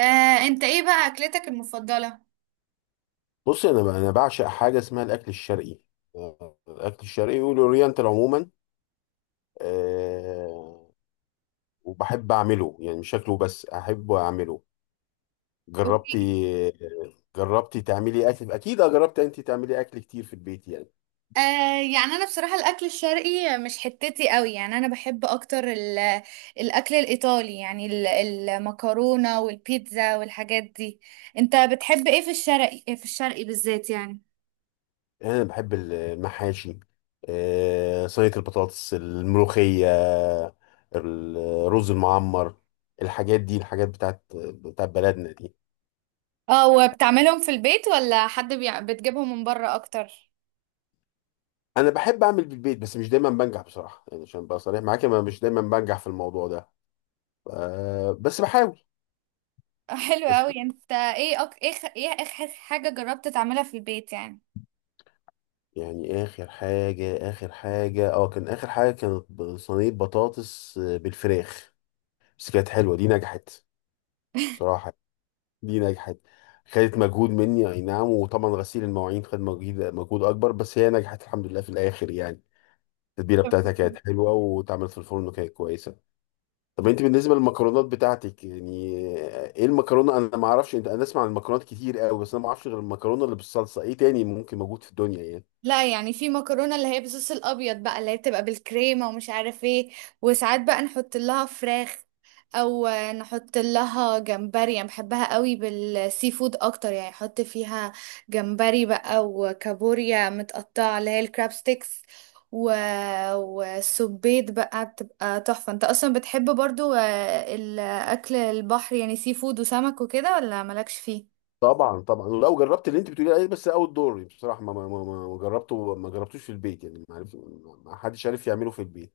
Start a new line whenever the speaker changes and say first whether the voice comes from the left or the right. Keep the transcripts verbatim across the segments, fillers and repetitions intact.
right: آه، انت ايه بقى اكلتك المفضلة؟
left: بص انا انا بعشق حاجه اسمها الاكل الشرقي. آه، الاكل الشرقي والاورينتال عموما. أه وبحب اعمله يعني مش شكله بس احب اعمله. جربتي؟
right: اوكي.
left: جربتي تعملي اكل اكيد؟ آه، جربت انت تعملي اكل كتير في البيت يعني.
right: آه يعني انا بصراحة الاكل الشرقي مش حتتي قوي، يعني انا بحب اكتر ال- الاكل الايطالي، يعني ال- المكرونة والبيتزا والحاجات دي. انت بتحب ايه في الشرقي؟ إيه في الشرقي بالذات يعني؟
left: انا بحب المحاشي، أه صينيه البطاطس، الملوخيه، الرز المعمر، الحاجات دي، الحاجات بتاعت بتاعت بلدنا دي.
right: اه، وبتعملهم في البيت ولا حد بيع... بتجيبهم من بره اكتر؟
left: انا بحب اعمل بالبيت بس مش دايما بنجح بصراحه، يعني عشان ابقى صريح معاك انا مش دايما بنجح في الموضوع ده. أه بس بحاول.
right: آه، حلو
left: بس
right: قوي. انت ايه أك... ايه خ- ايه اخر حاجة جربت تعملها في البيت يعني؟
left: يعني اخر حاجه اخر حاجه اه كان اخر حاجه كانت ب- صينيه بطاطس آه، بالفراخ. بس كانت حلوه، دي نجحت بصراحه، دي نجحت. خدت مجهود مني، اي نعم، وطبعا غسيل المواعين خد مجهود مجهود اكبر، بس هي نجحت الحمد لله في الاخر يعني. التتبيله بتاعتها كانت حلوه، واتعملت في الفرن وكانت كويسه. طب انت بالنسبه للمكرونات بتاعتك يعني ايه؟ المكرونه انا ما اعرفش، انت انا اسمع عن المكرونات كتير قوي، بس انا ما اعرفش غير المكرونه اللي بالصلصه. ايه تاني ممكن موجود في الدنيا يعني؟
right: لا، يعني في مكرونه اللي هي بالصوص الابيض بقى، اللي هي بتبقى بالكريمه ومش عارف ايه. وساعات بقى نحط لها فراخ او نحط لها جمبري، يعني بحبها قوي بالسي فود اكتر، يعني احط فيها جمبري بقى وكابوريا متقطعه، اللي هي الكراب ستيكس، و... وسبيت بقى بتبقى تحفه. انت اصلا بتحب برضو آه، الاكل البحر، يعني سي فود وسمك وكده، ولا مالكش فيه؟
left: طبعا طبعا، ولو جربت اللي انت بتقولي عليه، بس اول دور بصراحه ما ما ما ما جربته ما جربتوش في البيت يعني، ما عرف ما حدش عارف يعمله في البيت.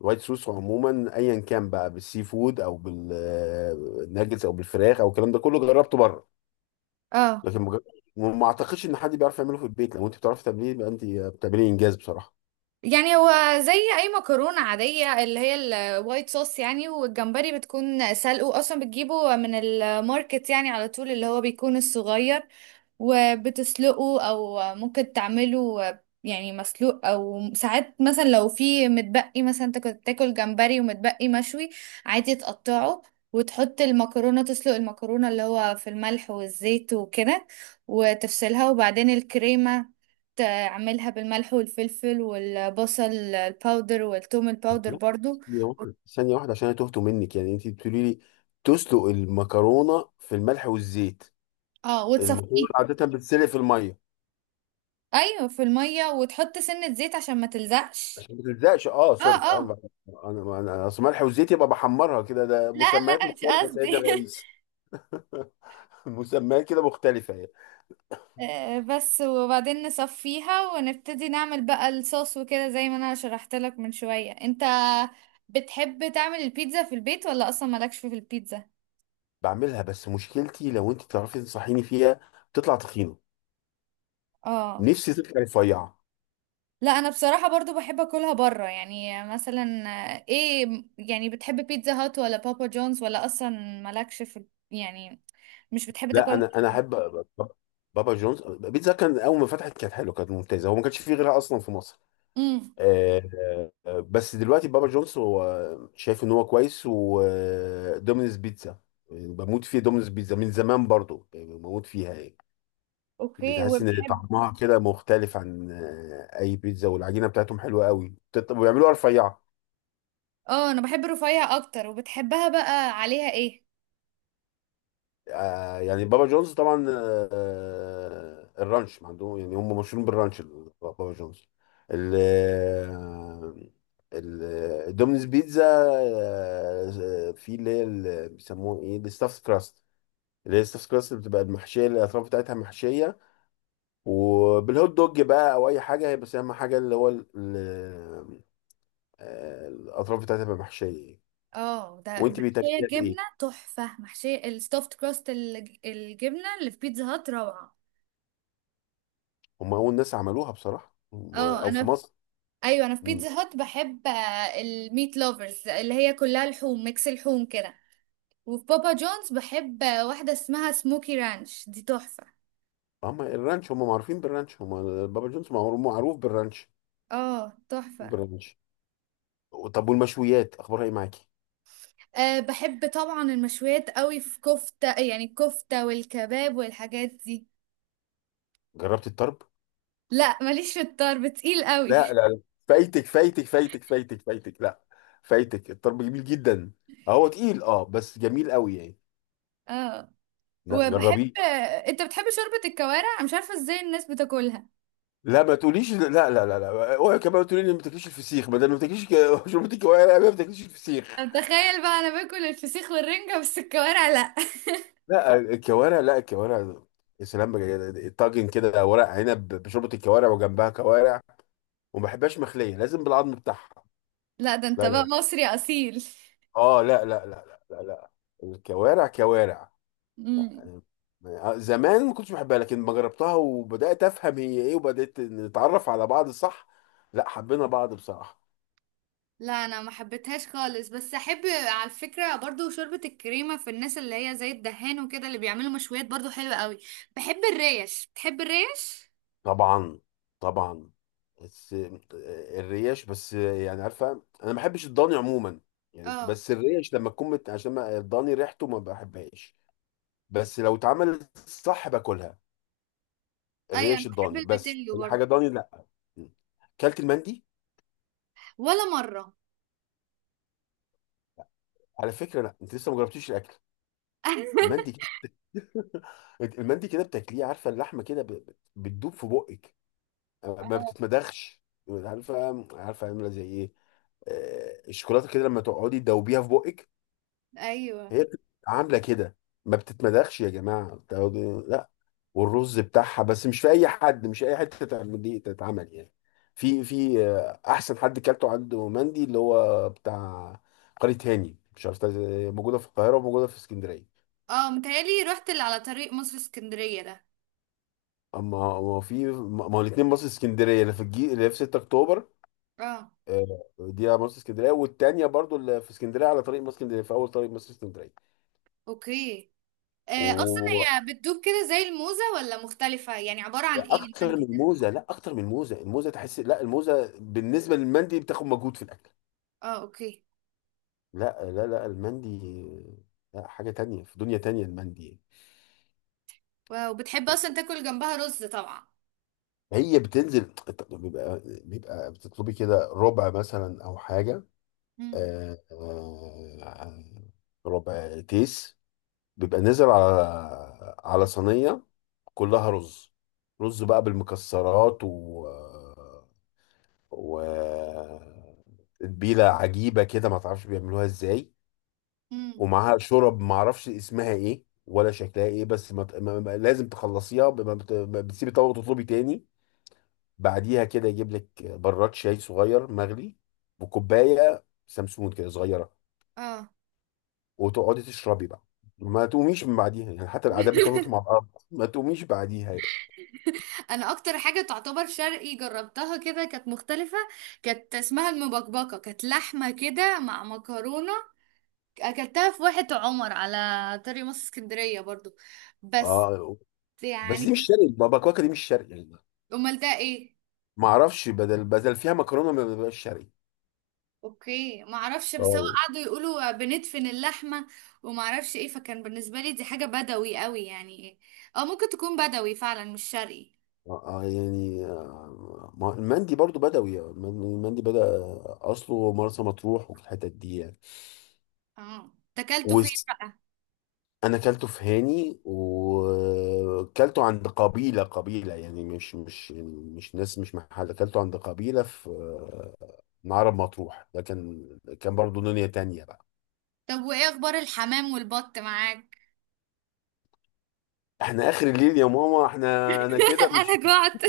left: الوايت صوص عموما ايا كان بقى بالسي فود او بالناجتس او بالفراخ او الكلام ده كله، جربته بره.
right: اه.
left: لكن ما جر- ما اعتقدش ان حد بيعرف يعمله في البيت، لو انت بتعرفي تعمليه يبقى انت بتعملي انجاز بصراحه.
right: يعني هو زي اي مكرونه عاديه، اللي هي الوايت صوص يعني، والجمبري بتكون سلقه، اصلا بتجيبه من الماركت يعني على طول، اللي هو بيكون الصغير، وبتسلقه. او ممكن تعمله يعني مسلوق. او ساعات مثلا لو في متبقي، مثلا انت كنت تاكل جمبري ومتبقي مشوي، عادي تقطعه، وتحط المكرونة. تسلق المكرونة اللي هو في الملح والزيت وكده، وتفصلها، وبعدين الكريمة تعملها بالملح والفلفل والبصل الباودر والثوم الباودر
left: لا،
right: برضو.
left: ثانية واحدة ثانية واحدة عشان أنا تهت منك، يعني أنت بتقولي لي تسلق المكرونة في الملح والزيت؟
right: اه، وتصفيه.
left: المكرونة عادة بتتسلق في المية.
right: ايوه، في المية، وتحط سنة زيت عشان ما تلزقش.
left: عشان ما تلزقش، أه
right: اه،
left: سوري، أه
right: اه،
left: أنا أنا أنا- أصل ملح وزيت يبقى بحمرها كده، ده
right: لا،
left: مسميات
right: لا، مش
left: مختلفة يا سيدي
right: قصدي.
left: الرئيس. مسميات كده مختلفة يعني.
right: آه، بس. وبعدين نصفيها ونبتدي نعمل بقى الصوص وكده زي ما انا شرحت لك من شوية. انت بتحب تعمل البيتزا في البيت ولا اصلا مالكش في البيتزا؟
left: بعملها، بس مشكلتي لو أنت تعرفي تنصحيني فيها، بتطلع تخينة،
right: اه،
left: نفسي تطلع رفيعة.
right: لا، انا بصراحة برضو بحب اكلها بره، يعني مثلا. آه، ايه يعني، بتحب بيتزا هات ولا بابا جونز، ولا اصلا مالكش في ال- يعني مش بتحب
left: لا
right: تاكلها؟
left: أنا أنا أحب بابا جونز. بيتزا كان أول ما فتحت كانت حلوة، كانت ممتازة، هو ما كانش فيه غيرها أصلا في مصر.
right: امم.
left: آه، آه، بس دلوقتي بابا جونز هو شايف ان هو كويس، ودومينز بيتزا يعني بموت فيه، دومينز بيتزا من زمان برضو بموت فيها يعني. اللي
right: اوكي.
left: تحس ان
right: وبحب.
left: طعمها كده مختلف عن آه، اي بيتزا، والعجينه بتاعتهم حلوه قوي بتت- وبيعملوها رفيعه.
right: اه، انا بحب رفيع اكتر. وبتحبها بقى عليها ايه؟
left: آه، يعني بابا جونز طبعا، آه آه، الرانش عندهم، يعني هم مشهورين بالرانش ال- بابا جونز. ال آه، ال- الدومينز بيتزا آه، في اللي هي ال- بيسموه ايه الستاف كراست، اللي هي الستاف كراست اللي بتبقى المحشيه، اللي الاطراف بتاعتها محشيه، وبالهوت دوج بقى او اي حاجه، بس اهم حاجه اللي هو ال- ال- آه، الاطراف بتاعتها بتبقى محشيه.
right: اه، ده
left: وانت
right: محشية
left: بتاكليها
right: جبنة
left: بايه؟
right: تحفة. محشية الستافت كراست، الج- الجبنة اللي في بيتزا هات روعة.
left: هم اول ناس عملوها بصراحه، هم-
right: اه،
left: او
right: انا
left: في
right: في...
left: مصر.
right: ايوه، انا في بيتزا هات بحب آه، الميت لوفرز، اللي هي كلها لحوم، ميكس لحوم كده. وفي بابا جونز بحب آه، واحدة اسمها سموكي رانش، دي تحفة.
left: هم الرانش، هم معروفين بالرانش، هم بابا جونز، معروف معروف بالرانش،
right: اه، تحفة.
left: بالرانش. طب والمشويات اخبارها ايه معاكي؟
right: أه بحب طبعا المشويات قوي. في كفتة، يعني الكفتة والكباب والحاجات دي.
left: جربت الطرب؟
right: لا، ماليش في الطرب، تقيل قوي.
left: لا لا لا. فايتك فايتك فايتك فايتك فايتك لا، فايتك، الطرب جميل جدا. هو تقيل اه بس جميل قوي يعني.
right: اه،
left: لا
right: وبحب.
left: جربيه.
right: انت بتحب شوربة الكوارع؟ أنا مش عارفة ازاي الناس بتاكلها.
left: لا ما تقوليش، لا لا لا لا اوعي كمان تقولي لي ما بتاكليش الفسيخ، ما ده ما بتاكليش ك- شربتي كوارع ما بتاكليش الفسيخ؟
right: طب تخيل بقى، انا باكل الفسيخ والرنجة بس الكوارع لا.
left: لا الكوارع، لا الكوارع. يا سلام بقى، طاجن كده ورق عنب بشوربه الكوارع وجنبها كوارع، وما بحبهاش مخليه، لازم بالعظم بتاعها.
right: لا، ده انت
left: لا لا
right: بقى
left: لا
right: مصري اصيل.
left: اه لا لا لا لا لا, لا. الكوارع كوارع
right: امم.
left: يعني. آه، زمان ما كنتش بحبها، لكن ما جربتها وبدات افهم هي ايه، وبدات نتعرف على بعض، صح، لا حبينا بعض بصراحه.
right: لا، انا ما حبيتهاش خالص، بس احب. على فكره برضو، شوربه الكريمه في الناس اللي هي زي الدهان وكده، اللي بيعملوا مشويات برضو حلوه قوي. بحب الريش. بتحب الريش؟
left: طبعا طبعا، بس آه، الريش بس آه، يعني عارفه، انا ما بحبش الضاني عموما يعني،
right: اه،
left: بس الريش لما تكون مت... عشان ما- الضاني ريحته ما بحبهاش، بس لو اتعملت صح باكلها.
right: ايوه، انا
left: الريش
right: بحب
left: الضاني بس،
right: البتنجو
left: اي
right: برضو.
left: حاجه ضاني لا. مم. كلت المندي؟
right: ولا مره.
left: على فكره لا انت لسه ما جربتيش الاكل. المندي كده، المندي كده بتاكليه، عارفه اللحمه كده ب- ب- بتدوب في بقك، آه، ما
right: اه،
left: بتتمدخش. عارفه عارفه عامله زي ايه؟ آه، الشوكولاته كده لما تقعدي تدوبيها في بقك،
right: ايوه،
left: هي بتبقى عامله كده، ما بتتمدخش يا جماعه، بتقعدي- لا. والرز بتاعها، بس مش في اي حد، مش اي حته تعمل دي تتعمل يعني. في في آه، احسن حد كلته عنده مندي اللي هو بتاع قرية هاني، مش عارف تا- موجوده في القاهره وموجوده في اسكندريه.
right: اه، متهيألي رحت اللي على طريق مصر اسكندريه ده.
left: اما ما في ما ما هو الاثنين مصر اسكندريه، اللي في الجي اللي في سته اكتوبر،
right: اه،
left: آه، دي على مصر اسكندريه، والتانيه برضو اللي في اسكندريه على طريق مصر اسكندريه، في اول طريق مصر اسكندريه.
right: اوكي. آه اصلا
left: واكتر
right: هي بتدوب كده زي الموزة ولا مختلفة؟ يعني عبارة عن ايه المانجا
left: من
right: ده؟
left: موزه، لا اكتر من موزه، الموزه تحس، لا الموزه بالنسبه للمندي بتاخد مجهود في الاكل.
right: اه، اوكي.
left: لا لا لا، المندي لا، حاجة تانية في دنيا تانية المندي.
right: واو. بتحب اصلا تاكل جنبها رز طبعا.
left: هي بتنزل، بيبقى بيبقى بتطلبي كده ربع مثلا أو حاجة،
right: امم،
left: آه، آه، ربع تيس، بيبقى نزل على على صينية كلها رز، رز بقى بالمكسرات و و تتبيلة عجيبة كده، ما تعرفش بيعملوها ازاي.
right: امم.
left: ومعاها شرب معرفش اسمها ايه ولا شكلها ايه، بس ما ت- ما- ما- لازم تخلصيها ب- ما بت- ما بتسيبي طبق وتطلبي تاني. بعديها كده يجيب لك براد شاي صغير مغلي، وكوبايه سمسمون كده صغيره،
right: اه،
left: وتقعدي تشربي بقى، ما تقوميش من بعديها يعني، حتى العادات بتقعدوا مع بعض، ما تقوميش بعديها يعني.
right: انا اكتر حاجة تعتبر شرقي جربتها كده كانت مختلفة. كانت اسمها المبكبكة، كانت لحمة كده مع مكرونة. اكلتها في واحة عمر على طريق مصر اسكندرية برضو. بس
left: اه بس دي مش
right: يعني.
left: شرقي، بابا كواكا دي مش شرقي يعني.
right: امال ده ايه؟
left: ما اعرفش، بدل بدل فيها مكرونه ما بتبقاش شرقي.
right: اوكي، ما اعرفش. بس هو
left: اه،
right: قعدوا يقولوا بندفن اللحمه وما اعرفش ايه، فكان بالنسبه لي دي حاجه بدوي قوي، يعني ايه. اه، ممكن تكون بدوي فعلا مش شرقي.
left: آه، يعني آه، ما هو المندي برضو بدوي، آه، المن- المندي بدأ أصله مرسى مطروح والحتت دي يعني.
right: اه، تاكلته فين
left: وس-
right: بقى؟
left: أنا كلته في هاني، وكلته عند قبيلة قبيلة يعني مش مش يعني مش ناس، مش محل، كلته عند قبيلة في آه، معرب مطروح، ده كان كان برضو دنيا تانية بقى.
right: طب، وايه اخبار الحمام والبط معاك؟
left: احنا آخر الليل يا ماما، احنا أنا كده
right: انا
left: مش،
right: جعت.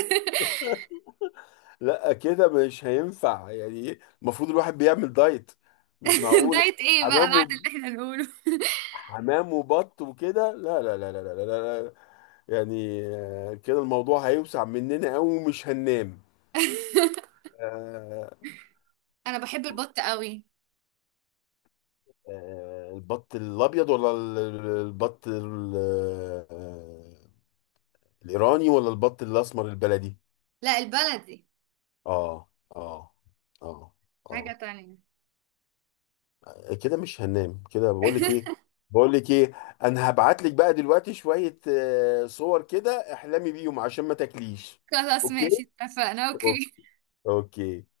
left: لا كده مش هينفع يعني إيه؟ المفروض الواحد بيعمل دايت، مش معقول.
right: دايت ايه بقى
left: حمام،
right: بعد اللي احنا نقوله؟
left: حمام وبط وكده، لا لا لا لا لا لا, لا. لا. يعني آه، كده الموضوع هيوسع مننا قوي ومش هننام. آه،
right: انا بحب البط قوي.
left: آه، البط الابيض ولا ال- ال- البط ال- آه، الايراني، ولا البط الاسمر البلدي؟
right: لا، البلدي.
left: اه اه اه.
right: حاجه
left: اه
right: تانية.
left: كده مش هننام، كده بقول لك ايه بقول لك ايه انا هبعت لك بقى دلوقتي شويه آه، صور كده احلمي بيهم عشان ما تاكليش.
right: خلاص،
left: اوكي.
right: ماشي، اتفقنا،
left: أوك-
right: اوكي.
left: اوكي.